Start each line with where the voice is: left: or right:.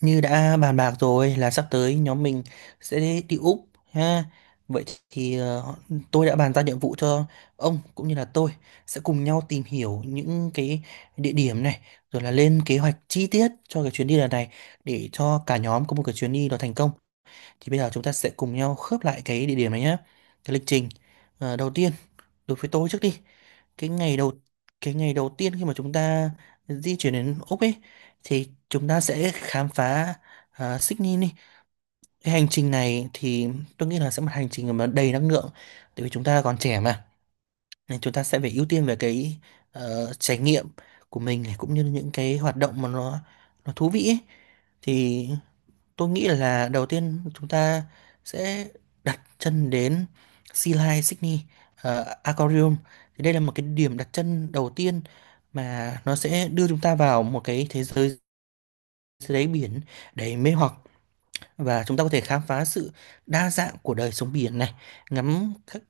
right: Như đã bàn bạc rồi là sắp tới nhóm mình sẽ đi Úc ha. Vậy thì tôi đã bàn ra nhiệm vụ cho ông cũng như là tôi sẽ cùng nhau tìm hiểu những cái địa điểm này rồi là lên kế hoạch chi tiết cho cái chuyến đi lần này để cho cả nhóm có một cái chuyến đi nó thành công. Thì bây giờ chúng ta sẽ cùng nhau khớp lại cái địa điểm này nhé. Cái lịch trình. Đầu tiên đối với tôi trước đi, cái ngày đầu cái ngày đầu tiên khi mà chúng ta di chuyển đến Úc ấy thì chúng ta sẽ khám phá à, Sydney đi. Cái hành trình này thì tôi nghĩ là sẽ một hành trình mà đầy năng lượng, tại vì chúng ta còn trẻ mà, nên chúng ta sẽ phải ưu tiên về cái trải nghiệm của mình này, cũng như những cái hoạt động mà nó thú vị ấy. Thì tôi nghĩ là đầu tiên chúng ta sẽ đặt chân đến Sea Life Sydney Aquarium. Thì đây là một cái điểm đặt chân đầu tiên mà nó sẽ đưa chúng ta vào một cái thế giới dưới đáy biển đầy mê hoặc, và chúng ta có thể khám phá sự đa dạng của đời sống biển này, ngắm các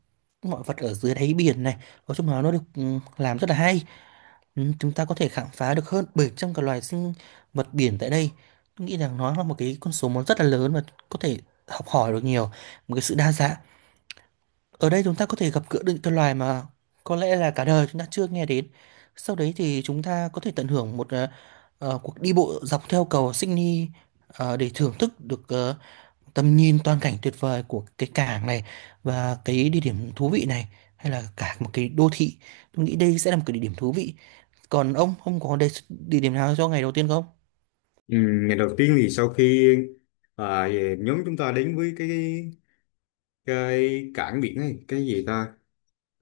right: mọi vật ở dưới đáy biển này. Nói chung là nó được ừ, làm rất là hay. Ừ, chúng ta có thể khám phá được hơn 700 cái loài sinh vật biển tại đây. Tôi nghĩ rằng nó là một cái con số nó rất là lớn, và có thể học hỏi được nhiều, một cái sự đa dạng. Ở đây chúng ta có thể gặp gỡ được những cái loài mà có lẽ là cả đời chúng ta chưa nghe đến. Sau đấy thì chúng ta có thể tận hưởng một cuộc đi bộ dọc theo cầu Sydney, để thưởng thức được tầm nhìn toàn cảnh tuyệt vời của cái cảng này và cái địa điểm thú vị này, hay là cả một cái đô thị. Tôi nghĩ đây sẽ là một cái địa điểm thú vị. Còn ông có đề, địa điểm nào cho ngày đầu tiên không?
left: Ừ, ngày đầu tiên thì sau khi về nhóm chúng ta đến với cái cảng biển này cái gì ta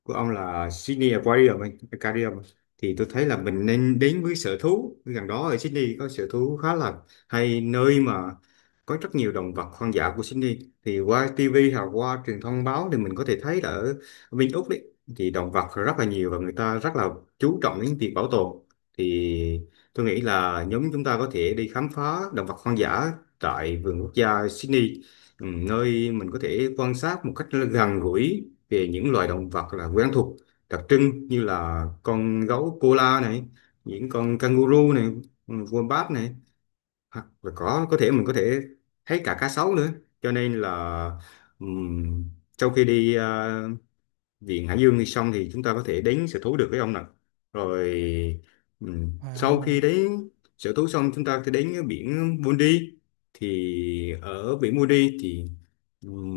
left: của ông là Sydney Aquarium ấy, Aquarium thì tôi thấy là mình nên đến với sở thú gần đó ở Sydney. Có sở thú khá là hay, nơi mà có rất nhiều động vật hoang dã của Sydney. Thì qua TV hoặc qua truyền thông báo thì mình có thể thấy là ở bên Úc đấy thì động vật rất là nhiều và người ta rất là chú trọng đến việc bảo tồn. Thì tôi nghĩ là nhóm chúng ta có thể đi khám phá động vật hoang dã tại vườn quốc gia Sydney. Nơi mình có thể quan sát một cách gần gũi về những loài động vật là quen thuộc, đặc trưng như là con gấu koala này, những con kangaroo này, wombat này, hoặc là có thể mình có thể thấy cả cá sấu nữa. Cho nên là ừm, sau khi đi viện hải dương thì xong thì chúng ta có thể đến sở thú được với ông nè. Rồi. Sau khi
right: Wow.
left: đến sở thú xong chúng ta sẽ đến cái biển Bondi. Thì ở biển Moody thì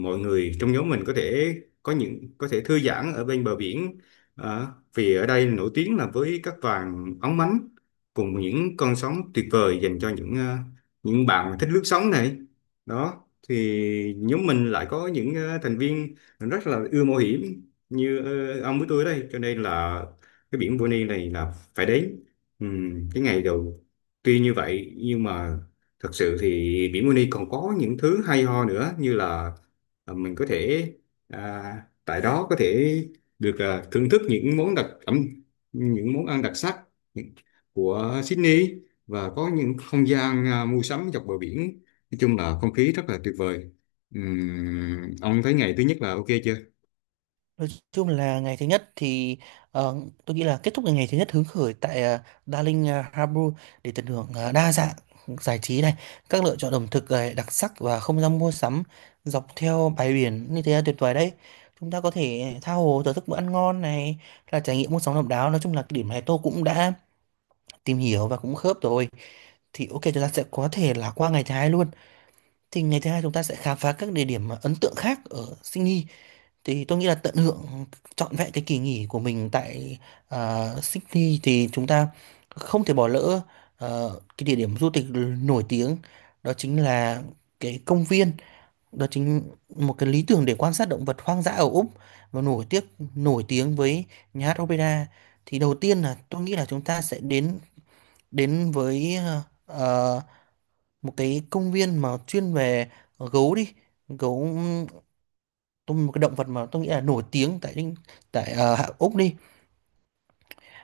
left: mọi người trong nhóm mình có thể có những có thể thư giãn ở bên bờ biển. Ờ, Vì ở đây nổi tiếng là với các vàng óng mánh cùng những con sóng tuyệt vời dành cho những những bạn thích lướt sóng này đó. Thì nhóm mình lại có những thành viên rất là ưa mạo hiểm như ông với tôi ở đây, cho nên là cái biển Bonny này là phải đến. Cái ngày đầu tuy như vậy nhưng mà thật sự thì biển Bonny còn có những thứ hay ho nữa như là mình có thể à, tại đó có thể được thưởng thức những món đặc ẩm, những món ăn đặc sắc của Sydney, và có những không gian mua sắm dọc bờ biển. Nói chung là không khí rất là tuyệt vời. Ông thấy ngày thứ nhất là ok chưa?
right: Nói chung là ngày thứ nhất thì ờ, tôi nghĩ là kết thúc ngày thứ nhất hứng khởi tại Darling Harbour để tận hưởng đa dạng giải trí này, các lựa chọn ẩm thực đặc sắc và không gian mua sắm dọc theo bãi biển như thế là tuyệt vời đấy. Chúng ta có thể tha hồ thưởng thức bữa ăn ngon này, là trải nghiệm mua sắm độc đáo. Nói chung là cái điểm này tôi cũng đã tìm hiểu và cũng khớp rồi. Thì ok, chúng ta sẽ có thể là qua ngày thứ hai luôn. Thì ngày thứ hai chúng ta sẽ khám phá các địa điểm ấn tượng khác ở Sydney. Thì tôi nghĩ là tận hưởng trọn vẹn cái kỳ nghỉ của mình tại à, Sydney thì chúng ta không thể bỏ lỡ cái địa điểm du lịch nổi tiếng, đó chính là cái công viên, đó chính một cái lý tưởng để quan sát động vật hoang dã ở Úc và nổi tiếng với nhà hát opera. Thì đầu tiên là tôi nghĩ là chúng ta sẽ đến đến với ờ, một cái công viên mà chuyên về gấu đi, gấu tôi, một cái động vật mà tôi nghĩ là nổi tiếng tại Úc đi.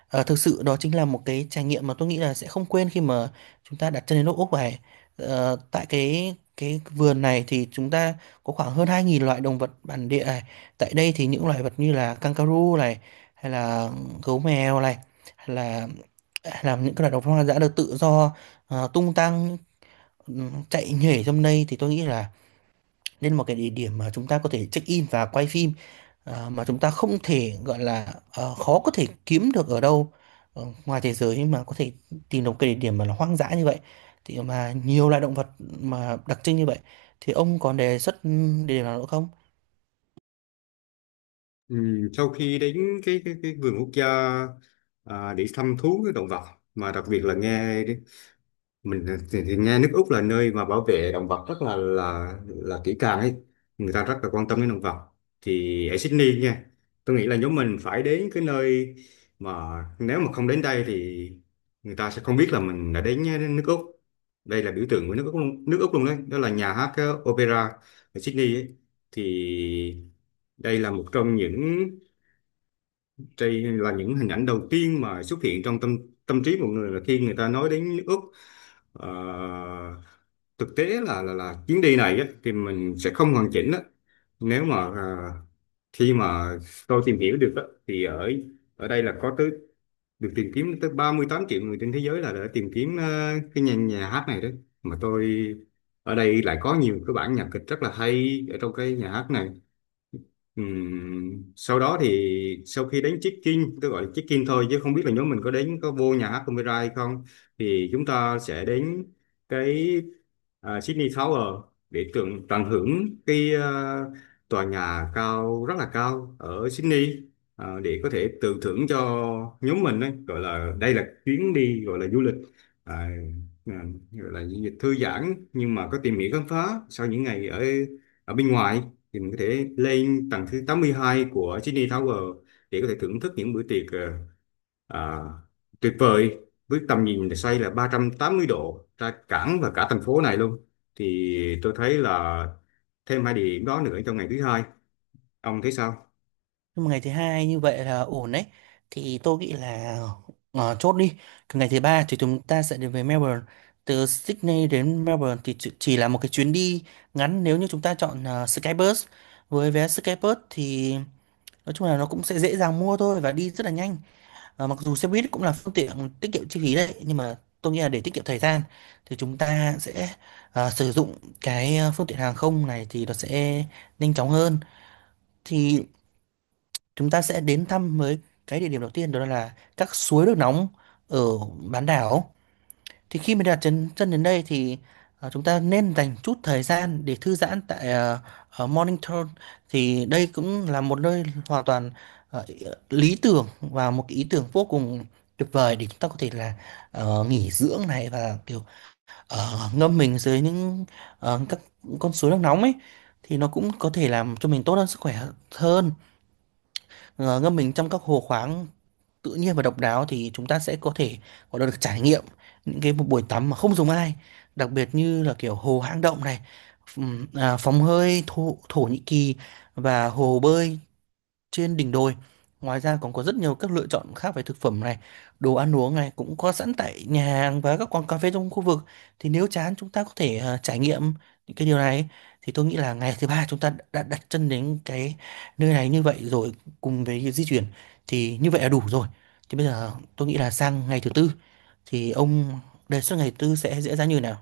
right: Ờ, thực sự đó chính là một cái trải nghiệm mà tôi nghĩ là sẽ không quên khi mà chúng ta đặt chân đến nước Úc này. Ờ, tại cái vườn này thì chúng ta có khoảng hơn 2000 loại động vật bản địa này. Tại đây thì những loài vật như là kangaroo này, hay là gấu mèo này, hay là hay là những cái loài động vật hoang dã được tự do tung tăng, chạy nhảy trong đây. Thì tôi nghĩ là nên một cái địa điểm mà chúng ta có thể check in và quay phim à, mà chúng ta không thể gọi là khó có thể kiếm được ở đâu ngoài thế giới mà có thể tìm được cái địa điểm mà nó hoang dã như vậy, thì mà nhiều loại động vật mà đặc trưng như vậy. Thì ông còn đề xuất ừ, địa điểm nào nữa không?
left: Sau khi đến cái vườn quốc gia để thăm thú cái động vật mà đặc biệt là nghe mình thì nghe nước Úc là nơi mà bảo vệ động vật rất là kỹ càng ấy, người ta rất là quan tâm đến động vật. Thì ở Sydney nha, tôi nghĩ là nhóm mình phải đến cái nơi mà nếu mà không đến đây thì người ta sẽ không biết là mình đã đến đến nước Úc. Đây là biểu tượng của nước Úc luôn, đấy, đó là nhà hát opera ở Sydney ấy. Thì đây là một trong những, đây là những hình ảnh đầu tiên mà xuất hiện trong tâm tâm trí mọi người là khi người ta nói đến nước Úc. Ờ, Thực tế là chuyến đi này á, thì mình sẽ không hoàn chỉnh á. Nếu mà khi mà tôi tìm hiểu được á, thì ở ở đây là có tới được tìm kiếm tới 38 triệu người trên thế giới là đã tìm kiếm cái nhà hát này đấy. Mà tôi ở đây lại có nhiều cái bản nhạc kịch rất là hay ở trong cái nhà hát này. Sau đó thì sau khi đến check-in, tôi gọi là check-in thôi chứ không biết là nhóm mình có đến có vô nhà hát Omira hay không, thì chúng ta sẽ đến cái Sydney Tower để tận tận hưởng cái tòa nhà cao rất là cao ở Sydney, để có thể tự thưởng cho nhóm mình đấy, gọi là đây là chuyến đi gọi là du lịch à, à, gọi là du lịch thư giãn nhưng mà có tìm hiểu khám phá sau những ngày ở ở bên ngoài. Thì mình có thể lên tầng thứ 82 của Sydney Tower để có thể thưởng thức những bữa tiệc à, tuyệt vời với tầm nhìn xoay là 380 độ ra cảng và cả thành phố này luôn. Thì tôi thấy là thêm hai địa điểm đó nữa trong ngày thứ hai, ông thấy sao?
right: Nhưng mà ngày thứ hai như vậy là ổn đấy. Thì tôi nghĩ là chốt đi. Còn ngày thứ ba thì chúng ta sẽ đến với Melbourne. Từ Sydney đến Melbourne thì chỉ là một cái chuyến đi ngắn nếu như chúng ta chọn Skybus. Với vé Skybus thì nói chung là nó cũng sẽ dễ dàng mua thôi và đi rất là nhanh. Ờ, mặc dù xe buýt cũng là phương tiện tiết kiệm chi phí đấy, nhưng mà tôi nghĩ là để tiết kiệm thời gian thì chúng ta sẽ sử dụng cái phương tiện hàng không này thì nó sẽ nhanh chóng hơn. Thì chúng ta sẽ đến thăm với cái địa điểm đầu tiên, đó là các suối nước nóng ở bán đảo. Thì khi mình đặt chân chân đến đây thì chúng ta nên dành chút thời gian để thư giãn tại ở Morning Throne. Thì đây cũng là một nơi hoàn toàn ờ, lý tưởng và một cái ý tưởng vô cùng tuyệt vời để chúng ta có thể là nghỉ dưỡng này, và kiểu ngâm mình dưới những các con suối nước nóng ấy, thì nó cũng có thể làm cho mình tốt hơn sức khỏe hơn. Ờ, ngâm mình trong các hồ khoáng tự nhiên và độc đáo thì chúng ta sẽ có thể có được trải nghiệm những cái một buổi tắm mà không giống ai, đặc biệt như là kiểu hồ hang động này, phòng hơi thổ, Thổ Nhĩ Kỳ, và hồ bơi trên đỉnh đồi. Ngoài ra còn có rất nhiều các lựa chọn khác về thực phẩm này, đồ ăn uống này cũng có sẵn tại nhà hàng và các quán cà phê trong khu vực. Thì nếu chán chúng ta có thể trải nghiệm những cái điều này. Thì tôi nghĩ là ngày thứ ba chúng ta đã đặt chân đến cái nơi này như vậy rồi, cùng với cái di chuyển thì như vậy là đủ rồi. Thì bây giờ tôi nghĩ là sang ngày thứ tư thì ông đề xuất ngày tư sẽ diễn ra như nào?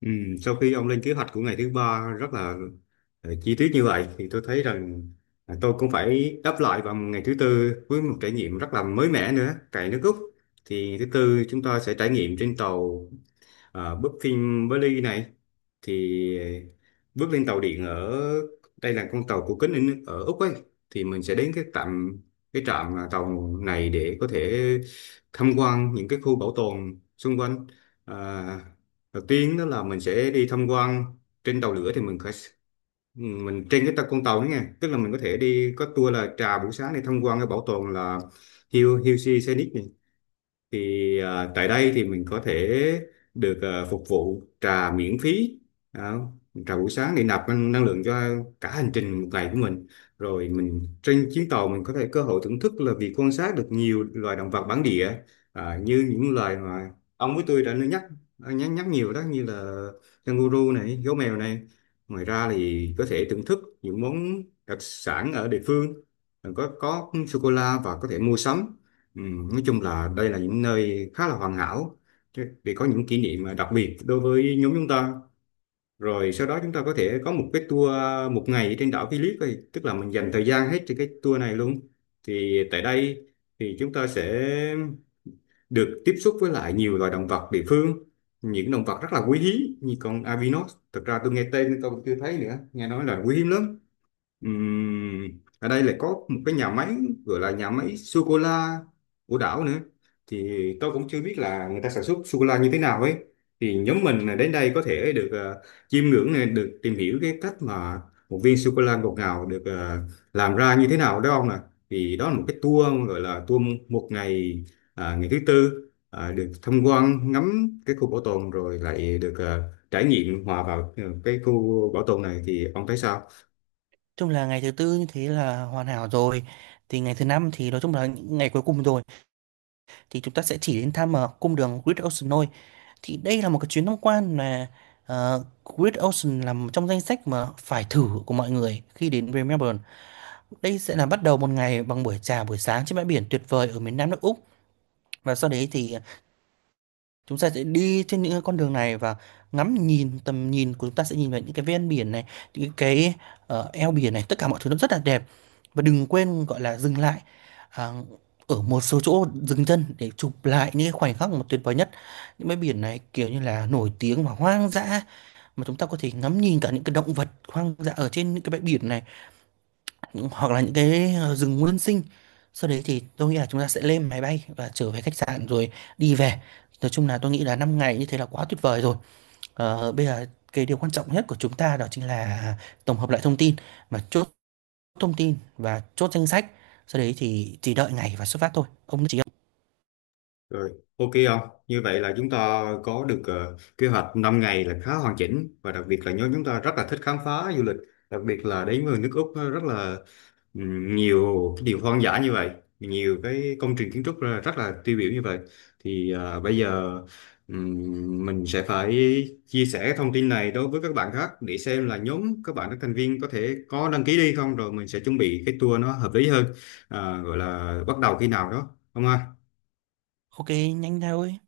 left: ừ, Sau khi ông lên kế hoạch của ngày thứ ba rất là chi tiết như vậy thì tôi thấy rằng là tôi cũng phải đáp lại vào ngày thứ tư với một trải nghiệm rất là mới mẻ nữa tại nước Úc. Thì thứ tư chúng ta sẽ trải nghiệm trên tàu. À, bước phim với này thì bước lên tàu điện ở đây là con tàu của kính in- ở Úc ấy. Thì mình sẽ đến cái trạm tàu này để có thể tham quan những cái khu bảo tồn xung quanh. à, Đầu tiên đó là mình sẽ đi tham quan trên tàu lửa thì mình phải mình trên cái tàu con tàu đó nha, tức là mình có thể đi có tour là trà buổi sáng để tham quan cái bảo tồn là Hill Hill Sea Scenic. Thì tại đây thì mình có thể được phục vụ trà miễn phí đó. Trà buổi sáng để nạp năng năng lượng cho cả hành trình một ngày của mình. Rồi mình trên chuyến tàu mình có thể cơ hội thưởng thức là việc quan sát được nhiều loài động vật bản địa, như những loài mà ông với tôi đã nhắc nhắc nhắc nhiều đó, như là canguru này, gấu mèo này. Ngoài ra thì có thể thưởng thức những món đặc sản ở địa phương, có sô cô la, và có thể mua sắm. Ừ, nói chung là đây là những nơi khá là hoàn hảo, vì có những kỷ niệm mà đặc biệt đối với nhóm chúng ta. Rồi sau đó chúng ta có thể có một cái tour một ngày trên đảo Phillip ấy, tức là mình dành thời gian hết trên cái tour này luôn. Thì tại đây thì chúng ta sẽ được tiếp xúc với lại nhiều loài động vật địa phương, những động vật rất là quý hiếm như con Avinos, thực ra tôi nghe tên tôi cũng chưa thấy nữa, nghe nói là quý hiếm lắm. Ừm, Ở đây lại có một cái nhà máy, gọi là nhà máy sô cô la của đảo nữa. Thì tôi cũng chưa biết là người ta sản xuất sô cô la như thế nào ấy. Thì nhóm mình là đến đây có thể được chiêm ngưỡng này, được tìm hiểu cái cách mà một viên sô cô la ngọt ngào được làm ra như thế nào đó ông nè. Thì đó là một cái tour, gọi là tour một ngày, ngày thứ tư được tham quan ngắm cái khu bảo tồn rồi lại được trải nghiệm hòa vào cái khu bảo tồn này, thì ông thấy sao?
right: Chung là ngày thứ tư như thế là hoàn hảo rồi. Thì ngày thứ năm thì nói chung là những ngày cuối cùng rồi. Thì chúng ta sẽ chỉ đến thăm cung đường Great Ocean thôi. Thì đây là một cái chuyến tham quan mà Great Ocean là một trong danh sách mà phải thử của mọi người khi đến với Melbourne. Đây sẽ là bắt đầu một ngày bằng buổi trà buổi sáng trên bãi biển tuyệt vời ở miền Nam nước Úc, và sau đấy thì chúng ta sẽ đi trên những cái con đường này và ngắm nhìn tầm nhìn của chúng ta sẽ nhìn vào những cái ven biển này, những cái eo biển này, tất cả mọi thứ nó rất là đẹp. Và đừng quên gọi là dừng lại à, ở một số chỗ dừng chân để chụp lại những cái khoảnh khắc mà tuyệt vời nhất. Những bãi biển này kiểu như là nổi tiếng và hoang dã, mà chúng ta có thể ngắm nhìn cả những cái động vật hoang dã ở trên những cái bãi biển này, hoặc là những cái rừng nguyên sinh. Sau đấy thì tôi nghĩ là chúng ta sẽ lên máy bay và trở về khách sạn rồi đi về. Nói chung là tôi nghĩ là 5 ngày như thế là quá tuyệt vời rồi. Ờ, bây giờ cái điều quan trọng nhất của chúng ta đó chính là tổng hợp lại thông tin mà chốt thông tin và chốt danh sách, sau đấy thì chỉ đợi ngày và xuất phát thôi ông chỉ.
left: Rồi, ok không? Như vậy là chúng ta có được kế hoạch 5 ngày là khá hoàn chỉnh, và đặc biệt là nhóm chúng ta rất là thích khám phá du lịch, đặc biệt là đến với nước Úc rất là nhiều cái điều hoang dã như vậy, nhiều cái công trình kiến trúc ra rất là tiêu biểu như vậy. Thì bây giờ mình sẽ phải chia sẻ cái thông tin này đối với các bạn khác để xem là nhóm các bạn các thành viên có thể có đăng ký đi không, rồi mình sẽ chuẩn bị cái tour nó hợp lý hơn, gọi là bắt đầu khi nào đó. Không ha?
right: Ok nhanh thôi.